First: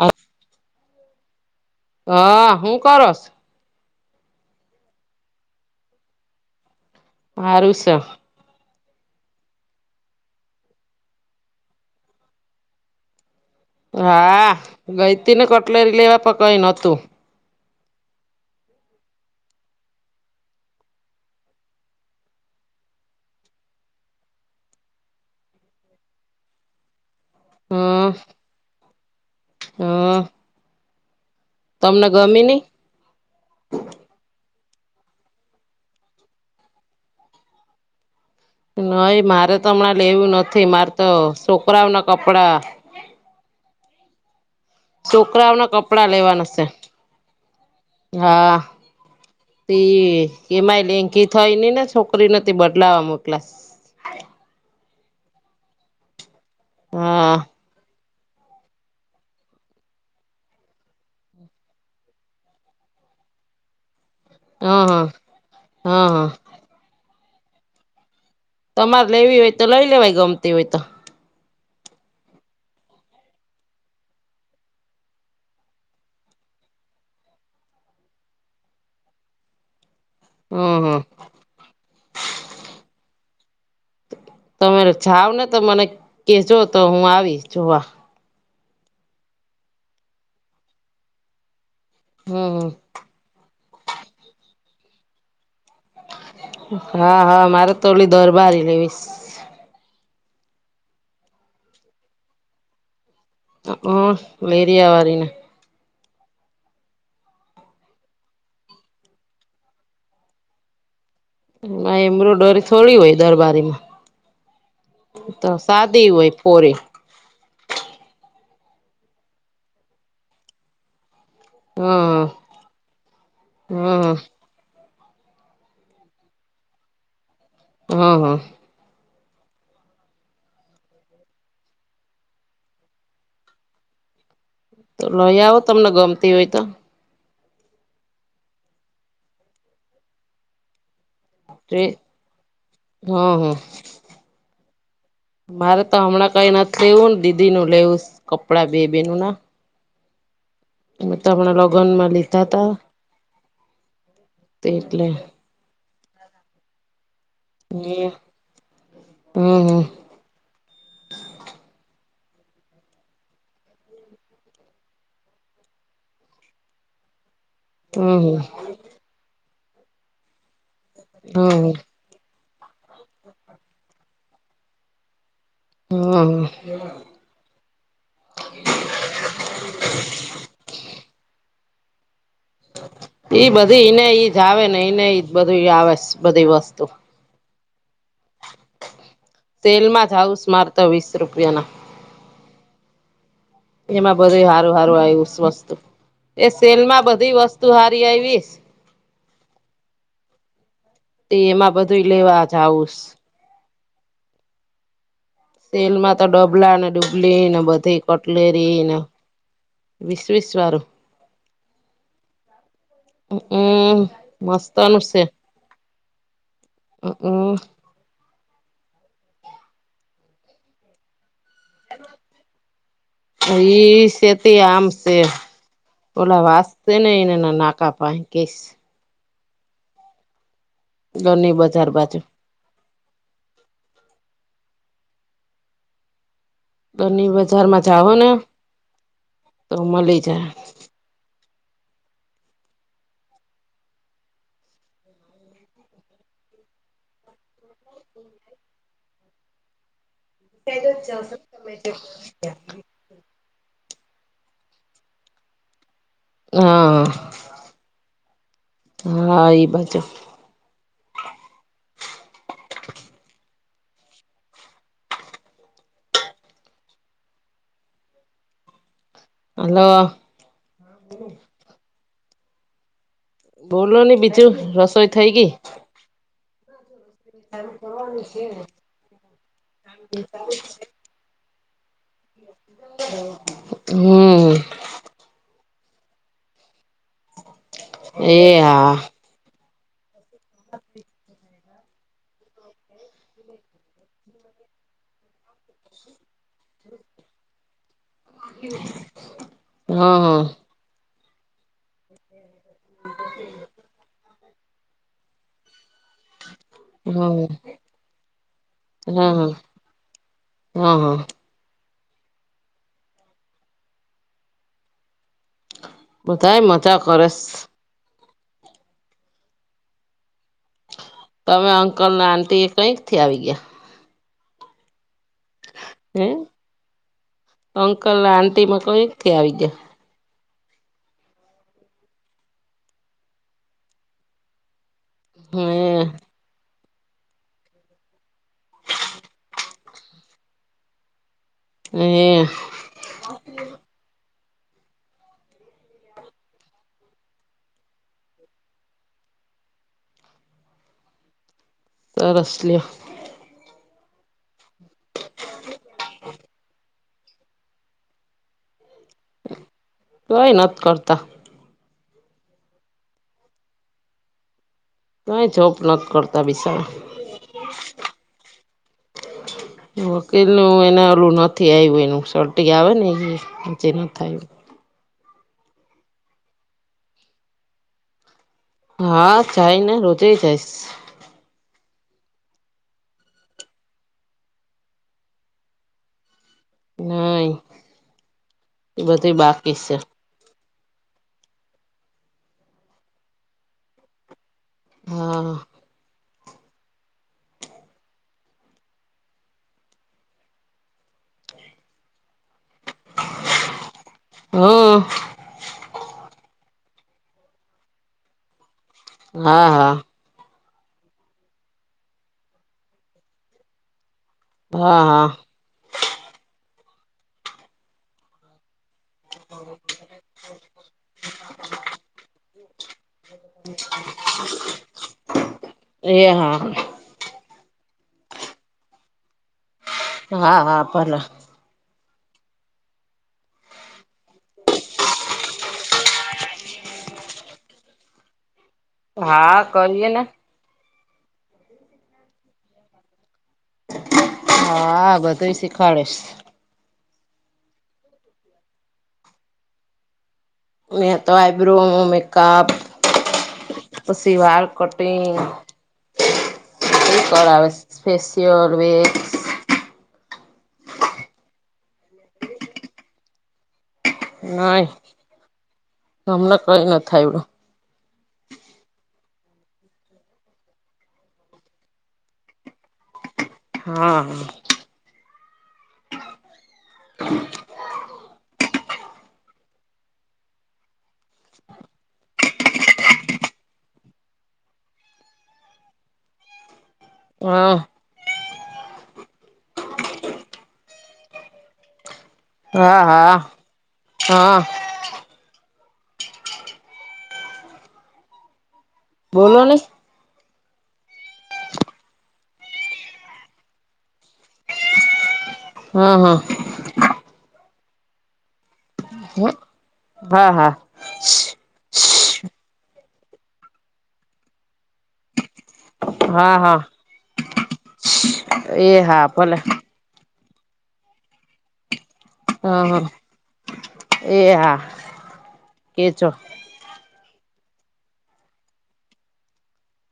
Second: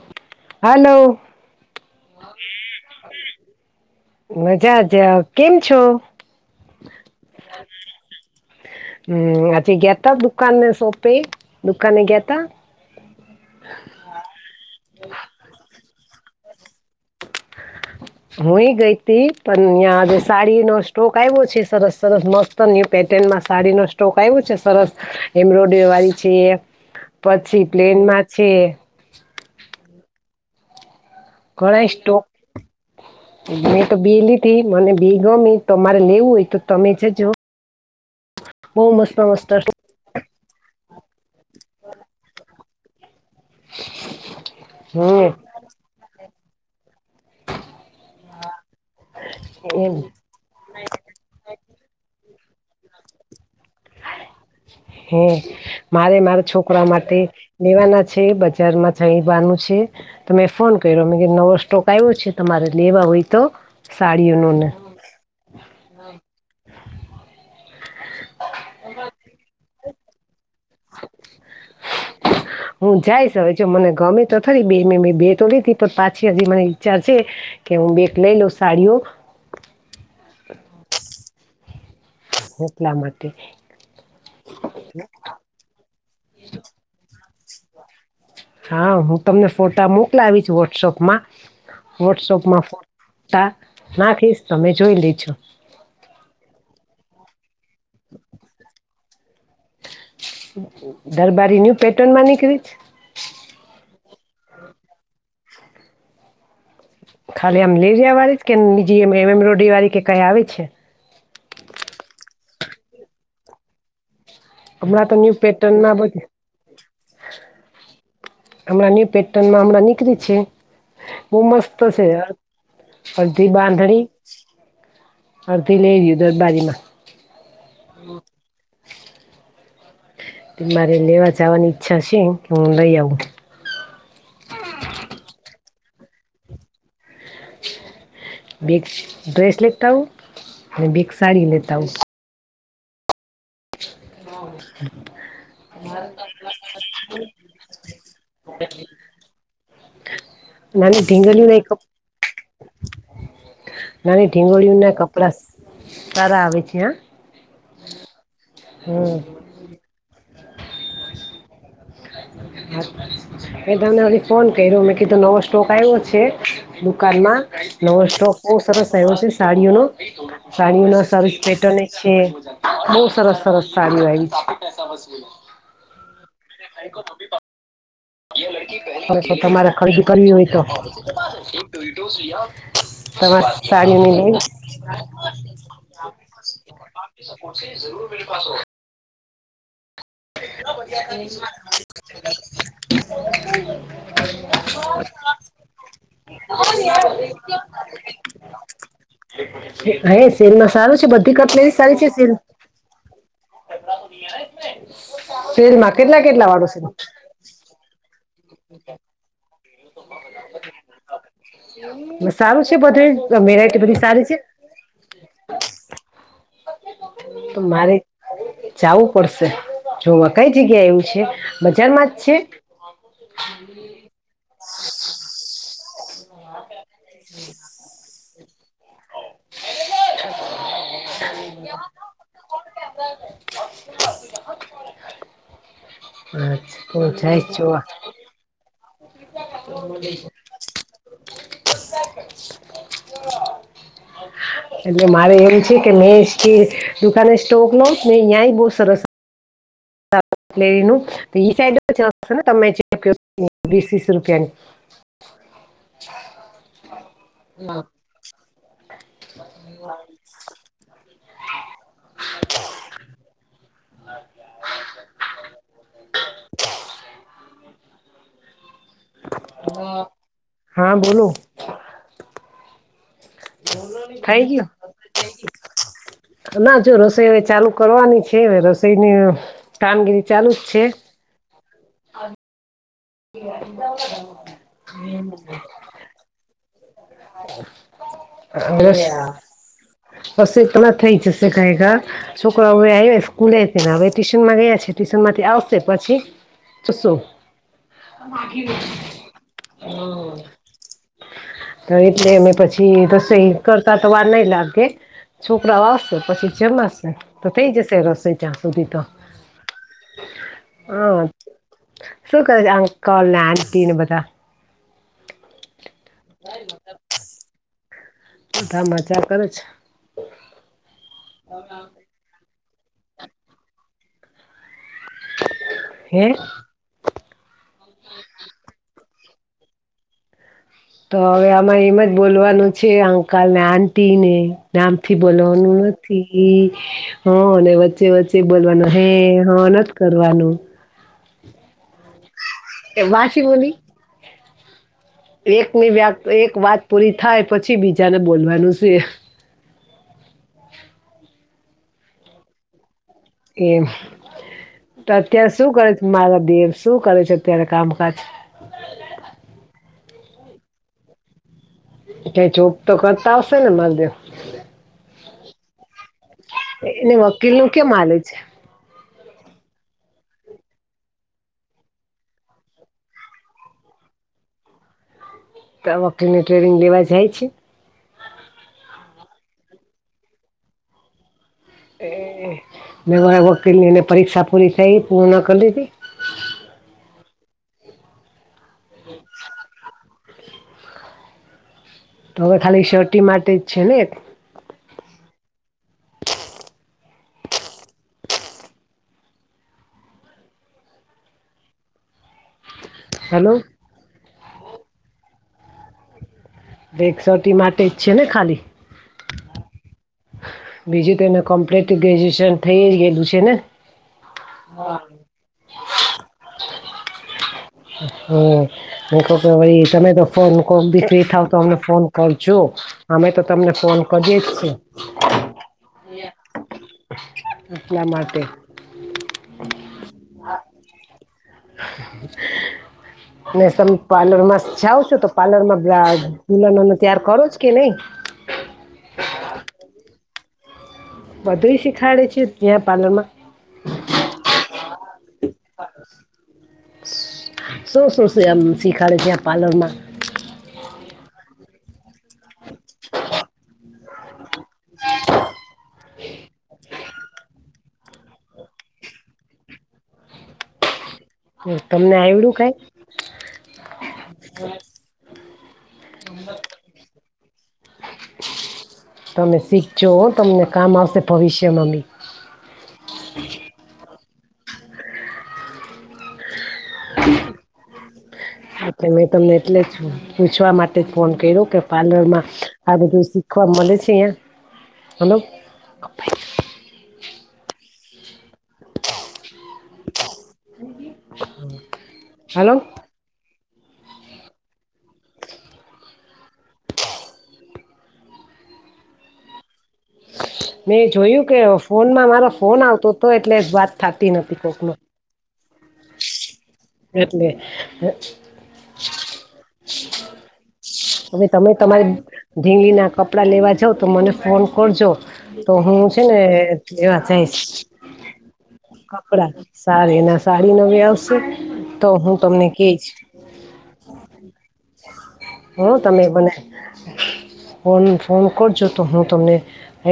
હ હાલો હા હું કરસ મજા જ કેમ છો? હારું શે હમ આજે ગયાતા દુકાનને સોંપે દુકાને ગયાતા હા ગઈતી ને કટલેરી લેવા પકઈ નોતું [inaudible] હું એ ગઈ હતી પણ તયાં આજે સાડીનો સ્ટોક આવ્યો છે સરસ સરસ મસ્ત તો ન્યુ પેટર્નમાં સાડી નો સ્ટોક આવ્યો છે સરસ એમ્બ્રોડ વાળી છે પછી પ્લેનમાં છે હા ઘણાઈ સ્ટો ની મેં તો બી લીધી મને બી ગમી તમારે લેવું હોય તો તમે જજો બહુ મસ્ત નઈ મસ્ત મારે તો હમણાં લેવું નથી મારે તો છોકરાઓ ના કપડા હમ છોકરાઓના કપડા લેવાના છે હા તે એમ એમાંય લેન્કી થઈ ને છોકરીને તે બદલાવા મોકલા હે મારે મારા છોકરા માટે હા લેવાના છે બજારમાં છઈવાનું છે તમે ફોન કર્યો મે કે નવો સ્ટોક આવ્યો છે તમારે લેવા હોય તો સાડીઓનો ને હા હા હા હા તમારે લેવી હોય તો લઈ લેવાય ગમતી હોય તો [inaudible] હું જાઈશ હવે મને ગમે તો થરી બે મે બેતો લીધી પણ પાછી હજી મને વિચાર છે કે હું બેક લઈ લઉં સાડીઓ હમ હમ એટલા માટે તમે જાવ ને તો મને કેજો તો હું આવીશ જોવા હા હું તમને ફોટા મોકલાવીશ વોટ્સઅપમાં વોટ્સઅપમાં હમ ફ તા નાખીશ તમે જોઈ લેજો હા હા મારે તોલી દોર બારી લેવીશ દરબારી ન્યુ પેટનમાં નીકળી છે હ લેરીયા વારીને ખાલી આમ લેરિયા વાળી જ કેજી એમ એમ એમ્બ્રોડરી વાળ કે કઈ આવે છે? એમ્બ્રોઇડરી થોડી હોય દરબારી માં તો સાદી હોય ફોરી હમણા ન્યૂ પેટર્નમાં હમણાં નીકળી છે બહ મસ્ત છે હમ અડધી બાંધણી હમ અડધી લેરીયુ દરબારીમાં હા હા મારે લેવા જવાની ઈચ્છા છે હું લઈ આવું તો લઈ આવો તમને ગમતી હોય તો બે ડ્રેસ લેતા આઉ અને બેગ સાડી લેતા આઉ હમ હમ હ મારે તો હમણાં કઈ નથી લેવું ને દીદી નું લેવું કપડા બે બે ન ના [inaudible] મેમે તો હણાં ઢીંગળીયું ના લોગન માં લીધા તા નાની ઢીંગોળી ના એટલે કપડા સારા આવે છે આ હ હમ હમ હમ [inaudible] [unintelligible] મે તમને [unintelligible] ફોન કર્યો મેં કીધું નવો સ્ટોક આવ્યો છે દુકાનમાં નવો સ્ટોક હમ બહુ સરસ આવ્યો છે સાડીઓનો સાડીઓના સરસ હમ પેટર્ન છે બહુ સરસ સરસ સારી આવી છે. હા અને તમારે ખરીદી કરવી હોય તો તમારે ઈ બધી ને સાડીઓની લઈ ઈ જ આવે ને એને ઈજ બધી આવે બધી વસ્તુ [unintelligible] તેનમાં [unintelligible] એમાં બધું હારું હારું આયવું વસ્તુ. એ સેલ માં બધી વસ્તુ હારી આવી. હ એ સેલમાં સારું છે તે બધી એમાં કટલેરી સારી બધું છે સેલ લેવા જાવુંસ સેલમાં કેટલા કેટલા વાળો છે? લી ને બધી કટલેરી ને વીસવીસ વારું સારું છે બધું, વેરાયટી બધી હમ સારી છે? મસ્તનું હા અ તો મારે જાવું પડશે જોવા કઈ જગ્યા એવું છે, બજારમાં જ છે? ઈ છેેતે આમ છે. ઓલા વાજ છેને એને ના નાકા પાય કેશ ગની બજાર બાજુ [unintelligible] [unintelligible] તને બજાર જોવા માં જાઓ ના? [inaudible] એટલે મારે એમ છે કે મેં સ્કી દુકાને સ્ટોક નો ન્યાએ બહુ સરસ એનું ઈ સાઈડ [unintelligible] તમે વીસ વીસ રૂપિયાની હા હા એ બાજુ [inaudible] હલો હા બોલો. બોલો ને ખાઈ બીજું ગ્યો રસોઈ થઈ ગઈ [inaudible] ના જો રસ તે હવે ચાલુ કરવાની છે હવે રસોઈની કામગીરી ચાલુ જ છે હમ્મ હમ્મ એ હા બસ ઈતના થઈ જશે ગાએ ગા છોકરાઓ હવે સ્કૂલે ને હવે ટ્યુશન માં ગયા છે ટ્યુશન માંથી આવશે પછી છસો હા [unintelligible] એટલે અમે પછી રસોઈ કરતા તો વાર નઈ લાગે છોકરા ઓ આવશે પછી જમાશે હા તો થઈ જશે રસોઈ ત્યાં સુધી તો હા હ હા હા શું કરે છે અંકલ ને આટી ને બધા? બધાય મજા કરશ બધા મજા કરે છે ત અમે અંકલ અને આંટી એ કંઈકથી આવી ગ્યા હે? અંકલ આંટી માં કઈથી આવી ગ્યા તો હવે આમાં એમ જ બોલવાનું છે અંકલ ને આટી ને આમ થી બોલવાનું હે નથી એ હ વચ્ચે વચ્ચે બોલવાનું હે હ ન કરવાનું હે કે વાશીમોલી એકની વાત એક વાત પૂરી થાય પછી બીજાને બોલવાનું સે સરસ લ્યો એમ તો અત્યારે શું કરે છે મારા દેવ શું કરે છે ત્યારે કામકાજ તોએ નથ કરતા ક્યાંય જોબ તો કરતા આવશે ને માલદેવ કાઇ જોબ નથ કરતા બિચારા એને વકીલ નું કેમ હાલે છે [inaudible] વકીલ નુ એને ઓલું નથી આયવુ એનું સર્ટી આવે ને એ હજી નથ આયુ ત્યા વકીલ ની ટ્રેનિંગ લેવા જાય છે. હા જાયને રોજેય જાય એ વકીલની એને પરીક્ષા પૂરી થઈ પૂર્ણ કર લીધી ના એ બધું બાકી છે. તો હવે ખાલી સર્ટી માટે જ છે ને હા હલો હઅ એક સર્ટી માટે જ છે ને ખાલી હા હા બીજું તો એને કમ્પ્લીટ ગ્રેજ્યુએશન થઈ જ ગયેલું છે ને હા હા હમ્મ તમે તો ફોન કોકદી ફી થાવ તો અમને ફોન કરજો. અમે તો તમને ફોન કરીએ જ છે. એ હા એટલા માટે હા હા ભલે [inaudible] ને સમ પાર્લર માં જાઓ છું તો પાર્લર માં [unintelligible] દુલહનો ને ત્યાર કરુજ કે નહી. હા કરીએને બધું શીખાડે છે ત્યાં પાર્લર માં હા બધુંય શીખવાડેશ શું શું એમ શીખાડે છે તયા પાર્લરમાં તો આઈબ્રો મેકઅપ હા પછી વાળ કટિંગ કરાવે ફેશિયલ વેક્સ હ તમને આવડું કાઈ નઈ અમને કઈ નથી આવડુ તમે શીખજો હો તમને કામ આવશે ભવિષ્યમાં હા હા એટલે મેં તમને એટલે જ પૂછવા માટે જ ફોન કર્યો કે પાર્લરમાં આ બધું શીખવા મળે છે હા હ હમ હા હા હા બોલો ને મેં જોયું કે ફોનમાં મારો ફોન આવતો હતો એટલે વાત થતી નથી કોક નો. હા હા એટલે હ હ હા હા હવે તમે તમારે ઢીલી ના કપડા લેવા જાવ તો મને ફોન કરજો તો હું છે ને હા હા એવા થઈ એ હા કપડા ભલે સા એના સાડી નવી આવશે તો હું તમને હા હા કહીશ એહા હું તમે મને ફોન ફોન કરજો તો હું તમને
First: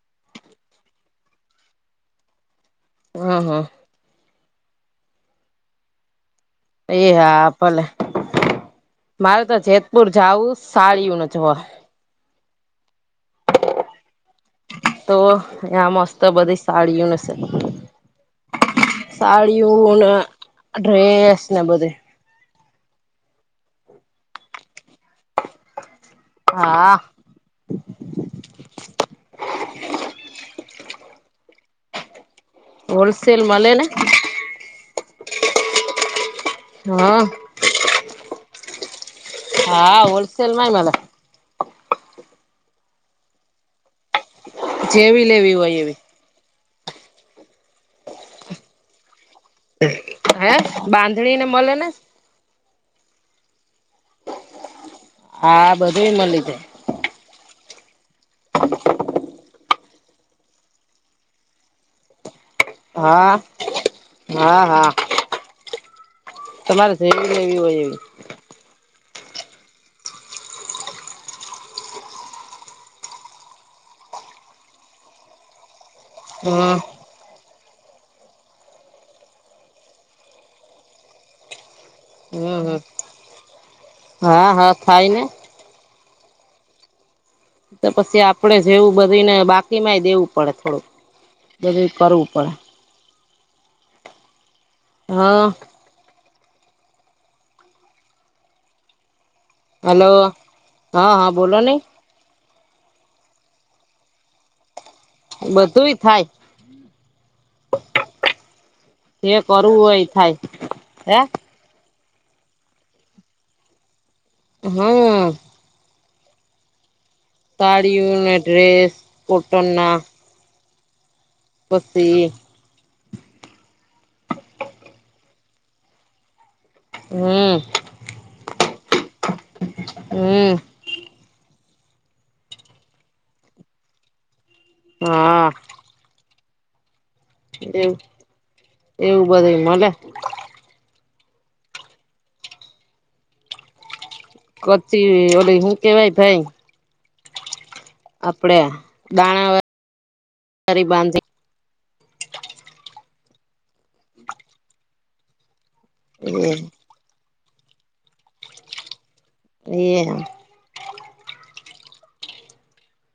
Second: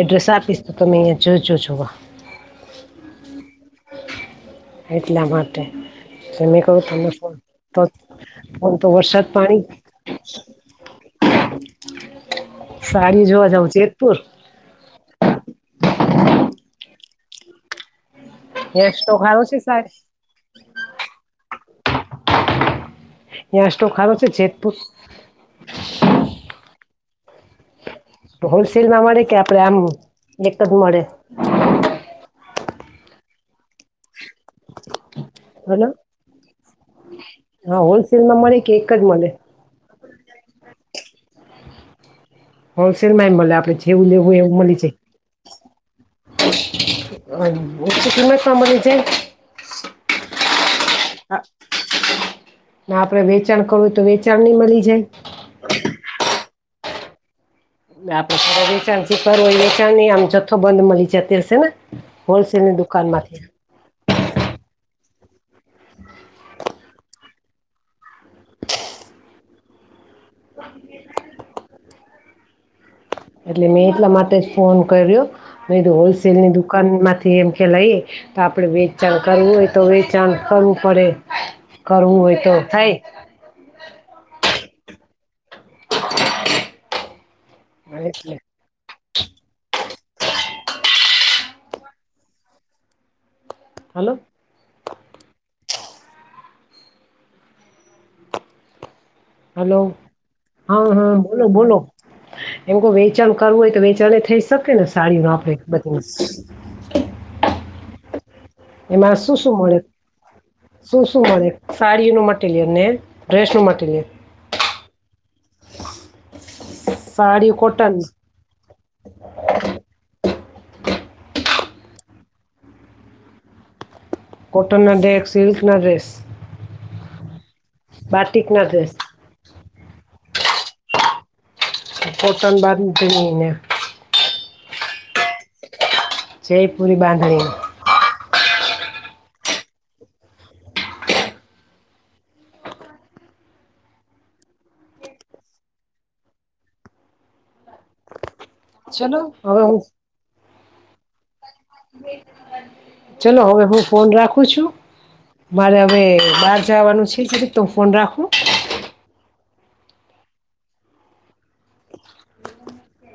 એડ્રેસ આપીસ તો તમે જો જો હા હ હા એટલા માટે સમી તો એ હા ભલે તમેમ તો વરસાદ પાણી સાડીઓ ન જોવા સાડી જોવા જઉ જેતપુર તો આ મસ્ત બધી સાડીઓશે ત્યાં સ્ટોક હારો છે સાહેબ સાડીઓને ડ્રેસ ને બધે ન્યા સ્ટોક હારો છે જેતપુર હા હોલસેલમાં મળે કે આપડે આમ એક જ મળે હોલસેેલ મલે ને હેલો હા હા હોલસેલ માં મળે કે એક જ મળે હા હોલસેલ માં એ મલે હોલસેલમાં એ મલે આપે જેવું લેવું એવું [unintelligible] જેવી લેવી હોય એવી [inaudible] જાય હા બાંધણી ને મળે ને ના આપડે વેચાણ કરવું તો વેચાણ ની મળી જાય હા બધું મળી જાય આપે વેચાણ કરુ હોય વેચાણ આમ જથ્થો બંધ મળી જતી હશે ને હોલસેલ ની દુકાન હા માંથી હા હા તમારે જેવી લેવી હોય એવી [inaudible] એટલે મેં એટલા માટે જ ફોન કર્યો મે તો હોલસેલની હમ દુકાનમાં તે એમ કે લઈએ તો આપણે વેચાણ કરવું હોય તો વેચાણ કરવું પડે કરવું હોય તો હમ હમ થાય હા હા થાયને તો પછી એટલે આપડે જેવું બધુંને બાકીમાંય દેવું પડે થોડુંક બધું કરવું પડે હલો હા હલો હા હા બોલો બોલો એમ કો વેચાણ કરવું હોય તો વેચાણ એ થઈ શકે ને સાડી ન બધું થાય [unintelligible] [inaudible] એમાં શું જે શું મળે કરવું હોય થાય શું હે શું મળે? સાડી નું મટીરિયલ ને ડ્રેસ નું મટીરિયલ. હમ સાડી ઓ ને ડ્રેસ કોટન ના [unintelligible] કોટનના ડ્રેસ સિલ્કના ડ્રેસ હમ બાટીક ના ડ્રેસ હમ કોટન બાંધણી [unintelligible] હાહા જયપુરી બાંધણી એવું એવું બધું મળે [unintelligible] ઓ હું કેવાય ભાઈ આપડે ચલો દાણા હવે હું [inaudible] બાંધી ચલો હવે હું ફોન રાખું છું મારે હવે બહાર જવાનું છે તો ફોન રાખો એ હા [inaudible]